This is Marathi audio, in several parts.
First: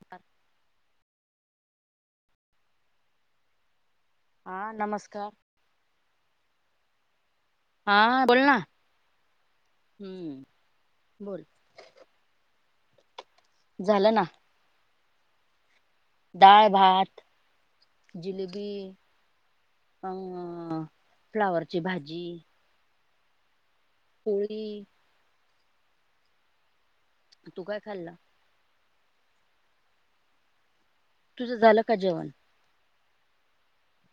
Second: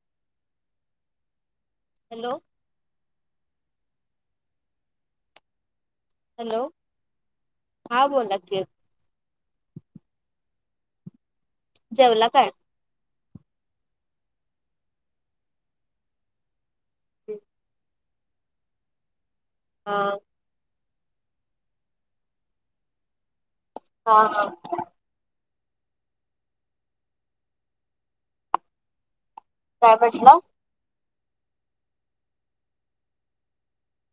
ह [unintelligible] हॅलो हा नमस्कार हॅलो. हा हा बोला बोल ना की हम्म बोल. जेवला काय? झालं ना. डाळ भात जिलेबी. हा अ फ्लावरची भाजी, हा हा पोळी तू काय खाल्ल? काय म्हटलं. तुझं झालं का जेवण.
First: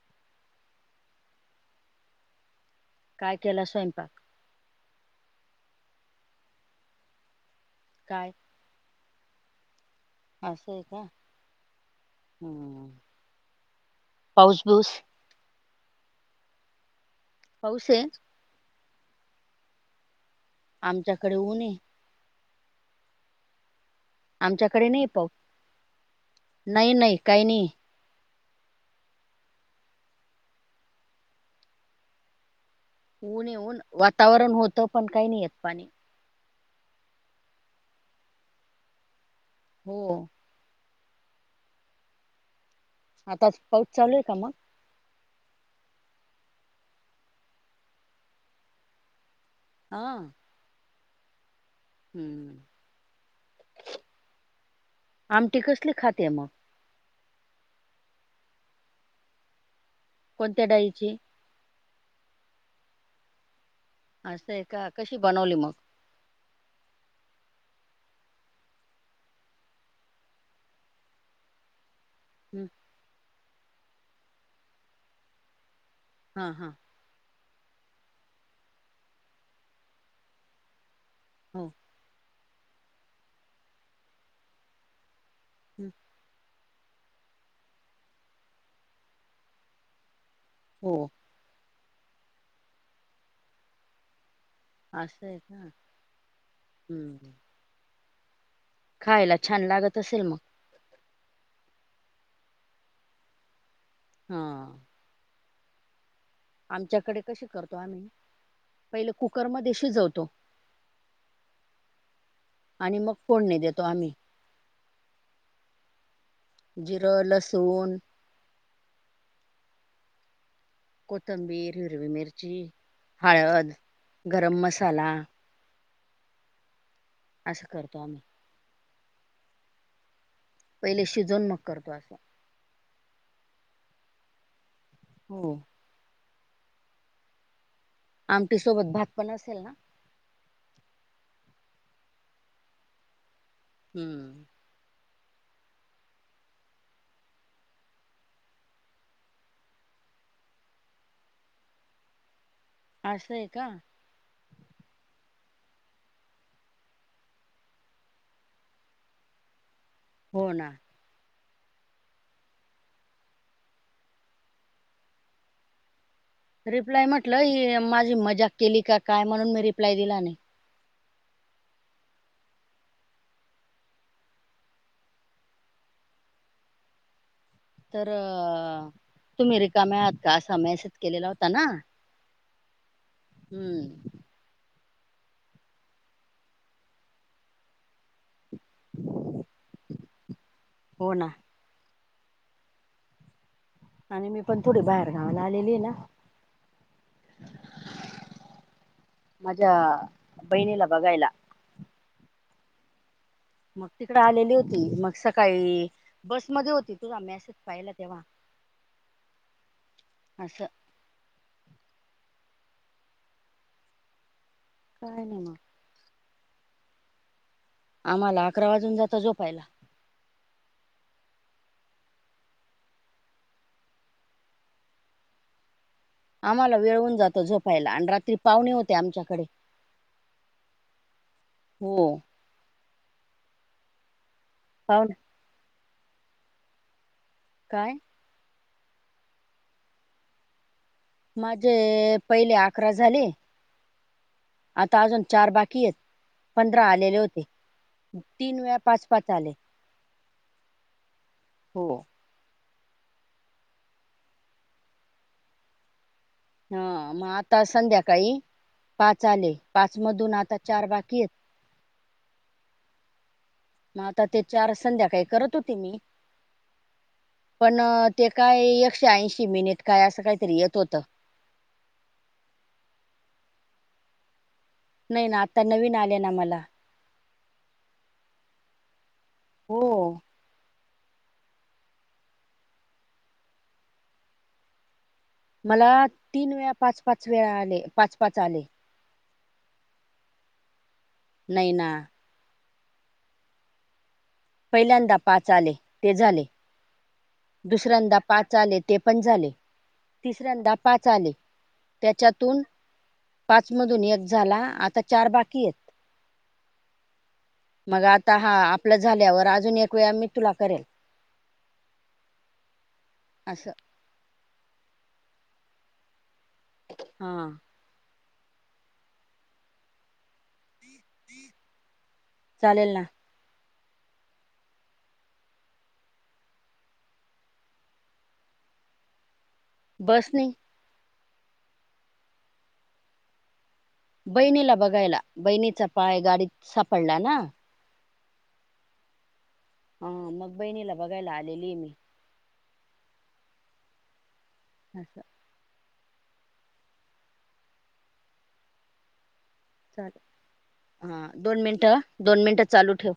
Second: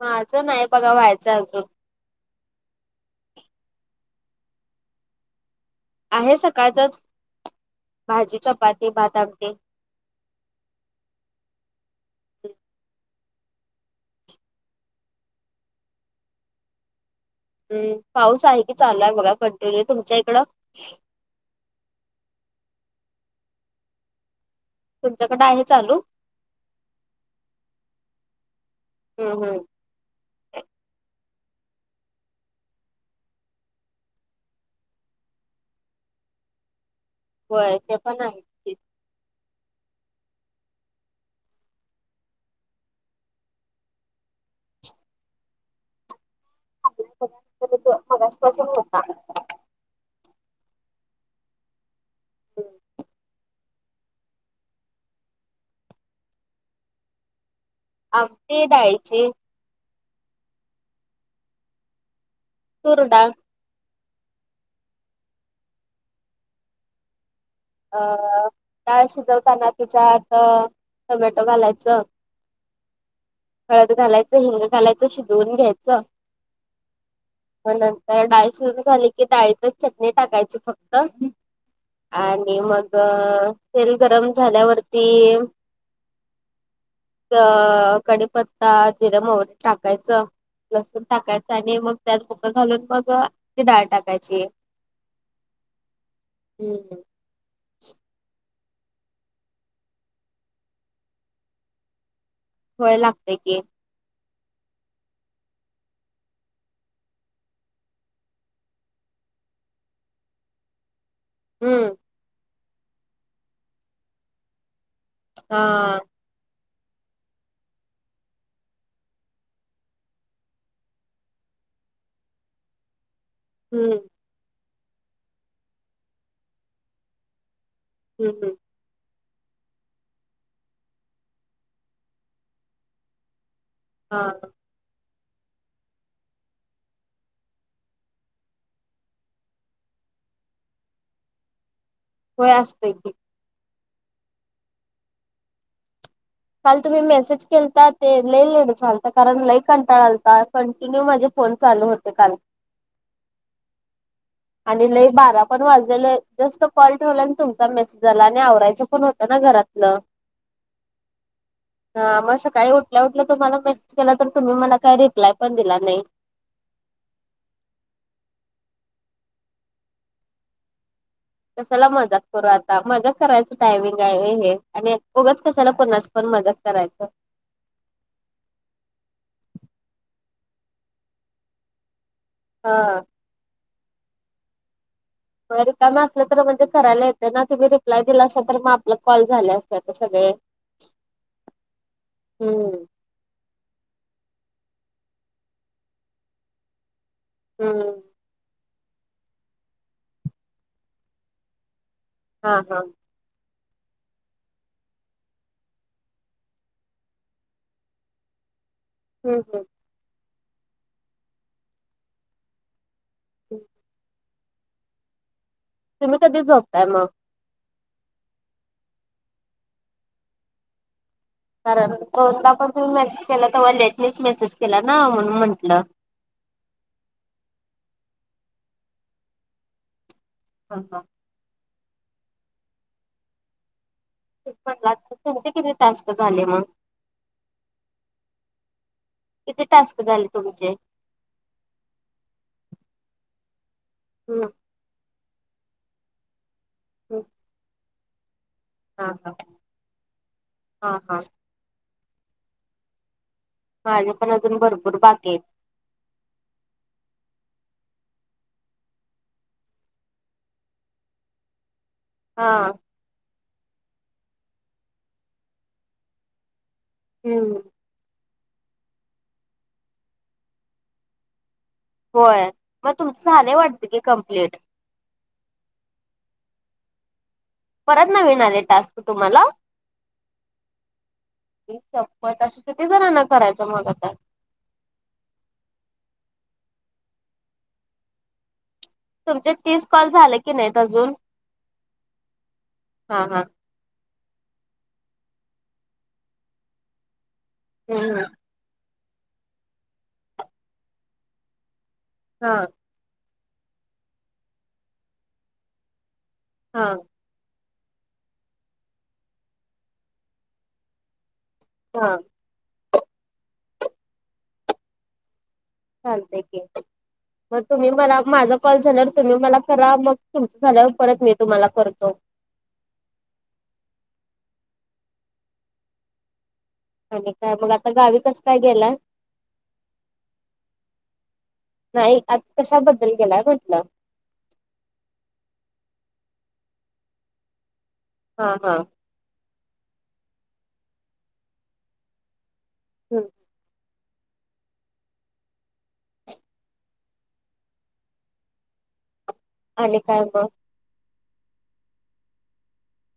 माझं नाय बघा व्हायचं अजून. काय केला स्वयंपाक. आहे सकाळचच काय भाजी चपाती भात आमटी. असय का हम्म पाऊस बीऊस. पाऊस हम् आहे पाऊस आहे की चालूय बघा कंटिन्यू तुमच्या इकडं. आमच्याकडे ऊन ये. आमच्याकडे नाही पाऊस तुमच्याकडे आहे चालू? नाही नाही काही नाही हम्म हम् ऊन ये ऊन वातावरण होतं पण काही नाही येत पाणी. होय ते पण हाय. हो आताच पाऊस चालूय का मग. न्हाय आता जरा, मागच पासून होता. ह. हम् आमटी कसली खाते मग. आमटी दाळीची. कोणत्या डाळीची. तूर डाळ. असय का कशी बनवली मग. अ डाळ शिजवताना तिच्यात अ टोमॅटो घालायचं. हम् हळद घालायचं हिंग घालायचं शिजवून घ्यायचं. हा हा मग नंतर डाळ शीजून झाली की डाळीतच चटणी टाकायची फक्त, हो आणि मग तेल गरम झाल्यावरती हम्म क कडीपत्ता जिर मोरी टाकायचं - - लसूण हो टाकायच आणि मग त्यात बुक घालून मग ती डाळ टाकायची असं य का हम्म हम. [inaudible] खायला छान लागत असेल मग. होय लागतय की. हा. आमच्याकडे कशी करतो आम्ही पहिल कुकरमध्ये शिजवतो. हम्म. आणि मग फोडणी देतो आम्ही. हा. जिर लसुन कोथंबीर हिरवी मिरची हळद हम्म गरम मसाला असं करतो आम्ही. हम्. पहिले शिजवून मग करतो आम्ही. हा. हो. आमटीसोबत भात पण असेल ना? होय असतय की. हम्म. काल तुम्ही मेसेज केलता ते लई लेट झालता कारण लई कंटाळा अलता कंटिन्यू माझे फोन चालू होते काल. असय का? आणि लई बारा पण वाजलेलं जस्ट कॉल ठेवला आणि तुमचा मेसेज झाला आणि आवरायच पण होत ना घरात. ल हो ना. [inaudible] हा मग सकाळी उठल्या उठल्या तुम्हाला मेसेज केला तर तुम्ही मला काही रिप्लाय पण दिला नाही. रिप्लाय म्हटलं ही माझी मजाक केली का काय म्हणून मी रिप्लाय दिला नाही. कशाला मजाक करू आता मजाक करायच टायमिंग हाय व्हय हे आणि उगच कशाला कोणाच पण मजाक करायचं. तर तुम्ही रिकामे आहात का असा मॅसेज केलेला होता ना? हा. हम्म. होय रिकाम असलं तर म्हणजे करायला येते ना तुम्ही रिप्लाय दिलासा तर म आप मग कॉल झाले असते आता सगळे हो ना हम्म. आणि मी पण थोडी बाहेर गावाला आलेली आहे ना. हम्म. माझ्या बहिणीला बघायला. हा हा. मग तिकड आलेली होती मग सकाळी बसमध्ये होती तुझा मेसेज पाहिला तेव्हा. [inaudible] हम् हम्. असं [inaudible] काय नाही मग. तुम्ही कधी झोपताय मग? आम्हाला अकरा वाजून जात झोपायला. कारण [unintelligible] पण तुम्ही मेसेज केला तेव्हा लेटनीच मेसेज केला ना म्हणून म्हटलं. आम्हाला वेळ होवून जातो झोपायला आणि रात्री पाहुणे होते आमच्याकडे हा हा होय. पेपर पावणे तुमचे किती टास्क झाले म काय? किती टास्क झाले तुमचे. माझे पहिले अकरा झाले. हूं आता अजून चार बाकी ये पंधरा आलेले होते म तीन वे हा हा हा हा हो. माझे पण अजून भरपूर बाकी येत. हा मग आता संध्याकाळी पाच आले पाच मधून आता चार बाकी येत. हा म आता ते चार संध्याकाळी करत होते मी हम्म पण ते काय एकशे ऐंशी मिनिट काय असं काय तरी येत होतं. होय म तुमचं झालंय वाटत की कम्प्लीट नाय ना आता नवीन आले ना मला परत नविन आले टास्क तुम्हाला? हो अई शप्पथ! अशे किती जणांना करायचं मग आता मला तीन वेळा पाच पाच वेळा आले पाच पाच आले. तुमचे तीस कॉल झाले की नाहीत अजून नाई ना हा हा पहिल्यांदा पाच आले ते झाले. दुसऱ्यांदा हम्म पाच आले ते पण झाले तिसऱ्यांदा पाच आले. हा त्याच्यातून पाच मधून एक झाला आता चार बाकी येत. हा मग आता हा आपलं झाल्यावर अजून एक वेळा मी तुला करेल. ह असं चालतयं की हा मग तुम्ही मला माझा कॉल झाल्यावर तुम्ही मला करा मग तुमचं झाल्यावर परत मी तुम्हाला करतो. चालेल ना आणि काय मग आता गावी कसं काय गेला. बस नी नाही आत कशाबद्दल गेलाय म्हटलं. बहिणीला बघायला बहिणीचा पाय गाडीत सापडला ना हा हा हा मग बहिणीला बघायला आलेली ये मी हं अस आणि काय चालेल म्हणताय हा दोन मिनट दोन मिनिट चालू ठेव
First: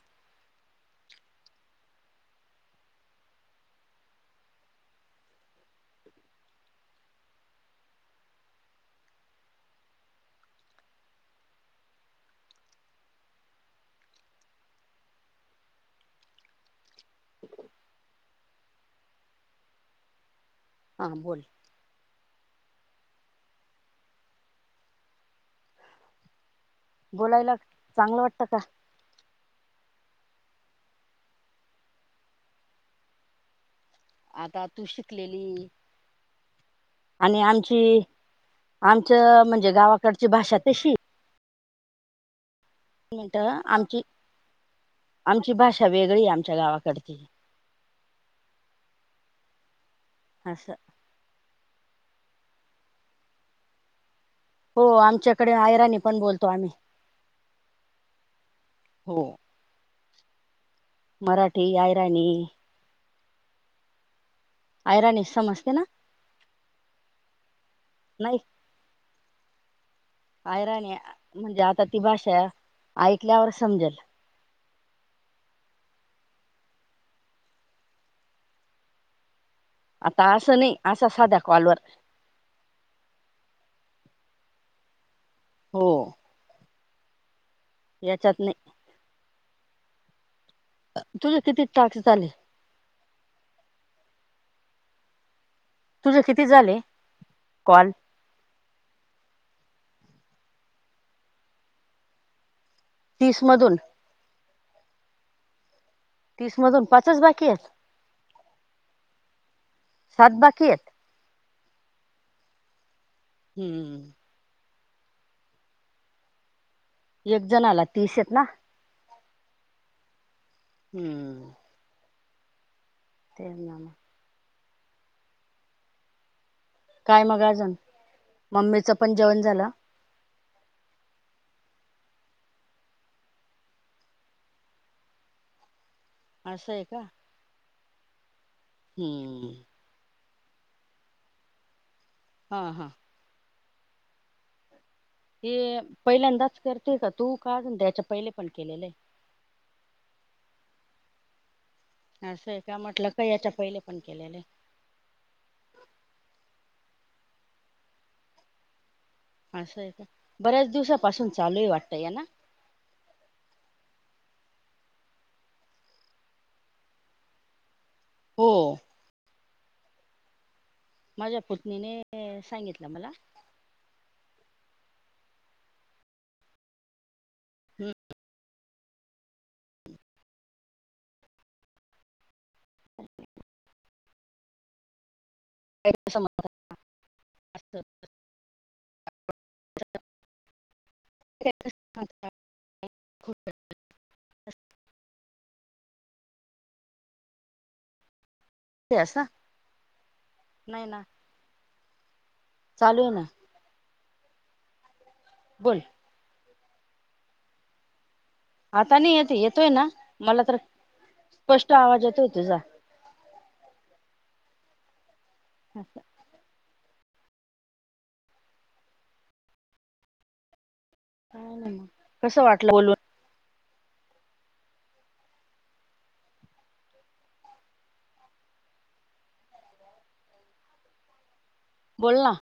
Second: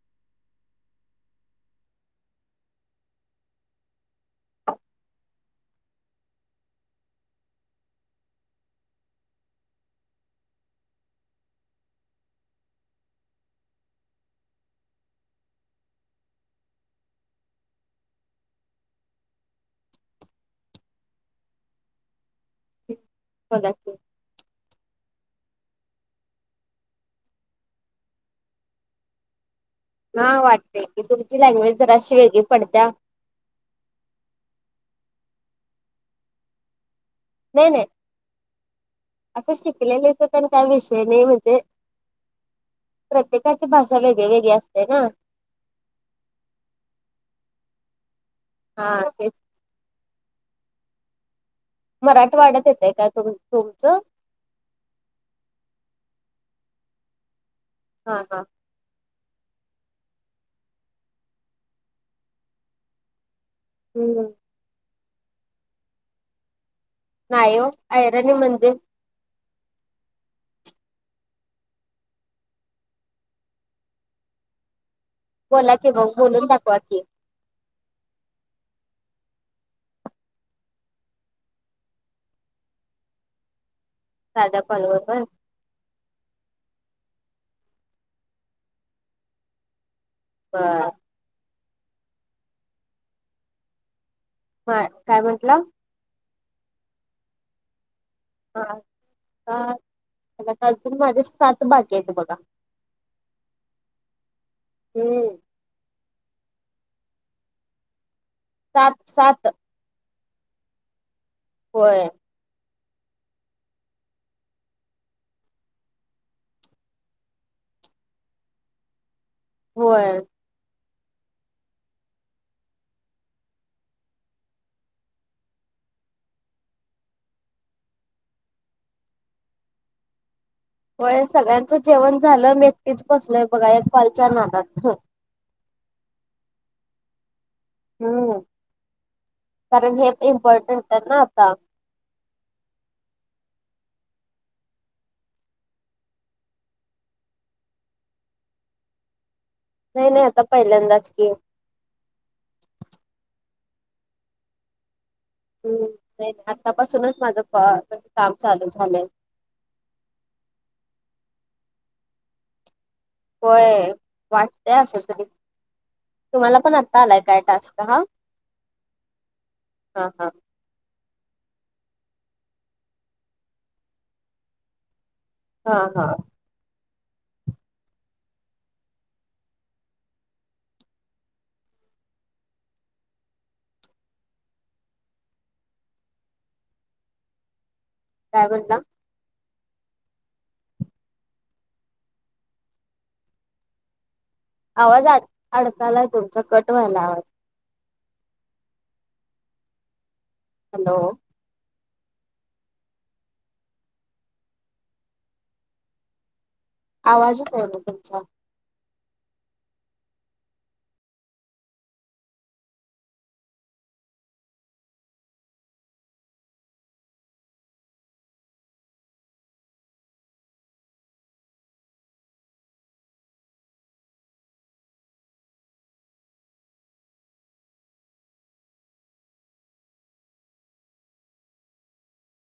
[unintelligible] हां बोल बघा की बोलायला चांगलं वाटतं का? हा वाटतेय की तुमची लँग्वेज जराशी वेगळी पडत्या. आता तू शिकलेली आणि नाही आमची नाही आमचं असं म्हणजे शिकलेलेच गावाकडची पण भाषा काय तशी विषय नाही म्हणजे मिनट प्रत्येकाची भाषा आमची वेगळी वेगळी असते ना! आमची भाषा वेगळी आमच्या गावाकडची हा ते असं मराठवाड्यात येतं काय तुमचं. हो आमच्याकडे आयरानी पण बोलतो आम्ही हा हा. हो मराठी, आयराणी हम्. आयराणी समजते असते ना? नाही ओ आयराणी नाही म्हणजे आयराने म्हणजे आता ती भाषा ऐकल्यावर समजेल बोला की मग बोलून दाखवा की आता असं नाही अशा साध्या कॉलवर साध्या काॅलवर होय. हो. याच्यात नाही. बर तुझं किती तास झाले. हा काय म्हणला. तुझं किती झाले कॉल हा अजून माझे सात बाकी आहेत बघा तीसमधून हम्म. तीसमधून पाच च बाकी आहेत. सात सात सात बाकी आहेत. होय. हम्म. एक जनाला तीस आहेत ना होय. हम्म. ते ना काय मग अजून मम्मीच पण जेवण झालं. होय सगळ्यांचं जेवण झालं मी एकटीच बसलोय बघा या एक कॉलच्या नादात अससं आहे का? हम हम्म कारण हे इम्पॉर्टंट आहे ना आता हा हा हे पहिल्यांदाच करते का तू का अजून त्याच्या पहिले पण केलेलं आहे. नाही नाही आता पहिल्यांदाच की असं आहे का म्हटलं काय याच्या पहिले पण केलेले. हम्म नाही आतापासूनच माझं काम चालू झालंय. असं आहे का बऱ्याच दिवसापासून चालूही वाटतं या ना होय वाटतय असं तरी तुम्हाला पण आता आलाय काय टास्क हा. हो हा हा. माझ्या पुतनीने सांगितलं मला. हा हा. हम अ [unintelligible] काय बोलला. [inaudible] आवाज आड- आडकालाय तुमचा कट व्हायला आवाज. असं. नाही हॅलो ना चालू हे ना. बोल आवाजच येईना तुमचा. आता नाही येत येतोय ना मला तर स्पष्ट आवाज येतोय तुझा. अस स. हा ना मग कसं वाटलं बोलून. बोल ना.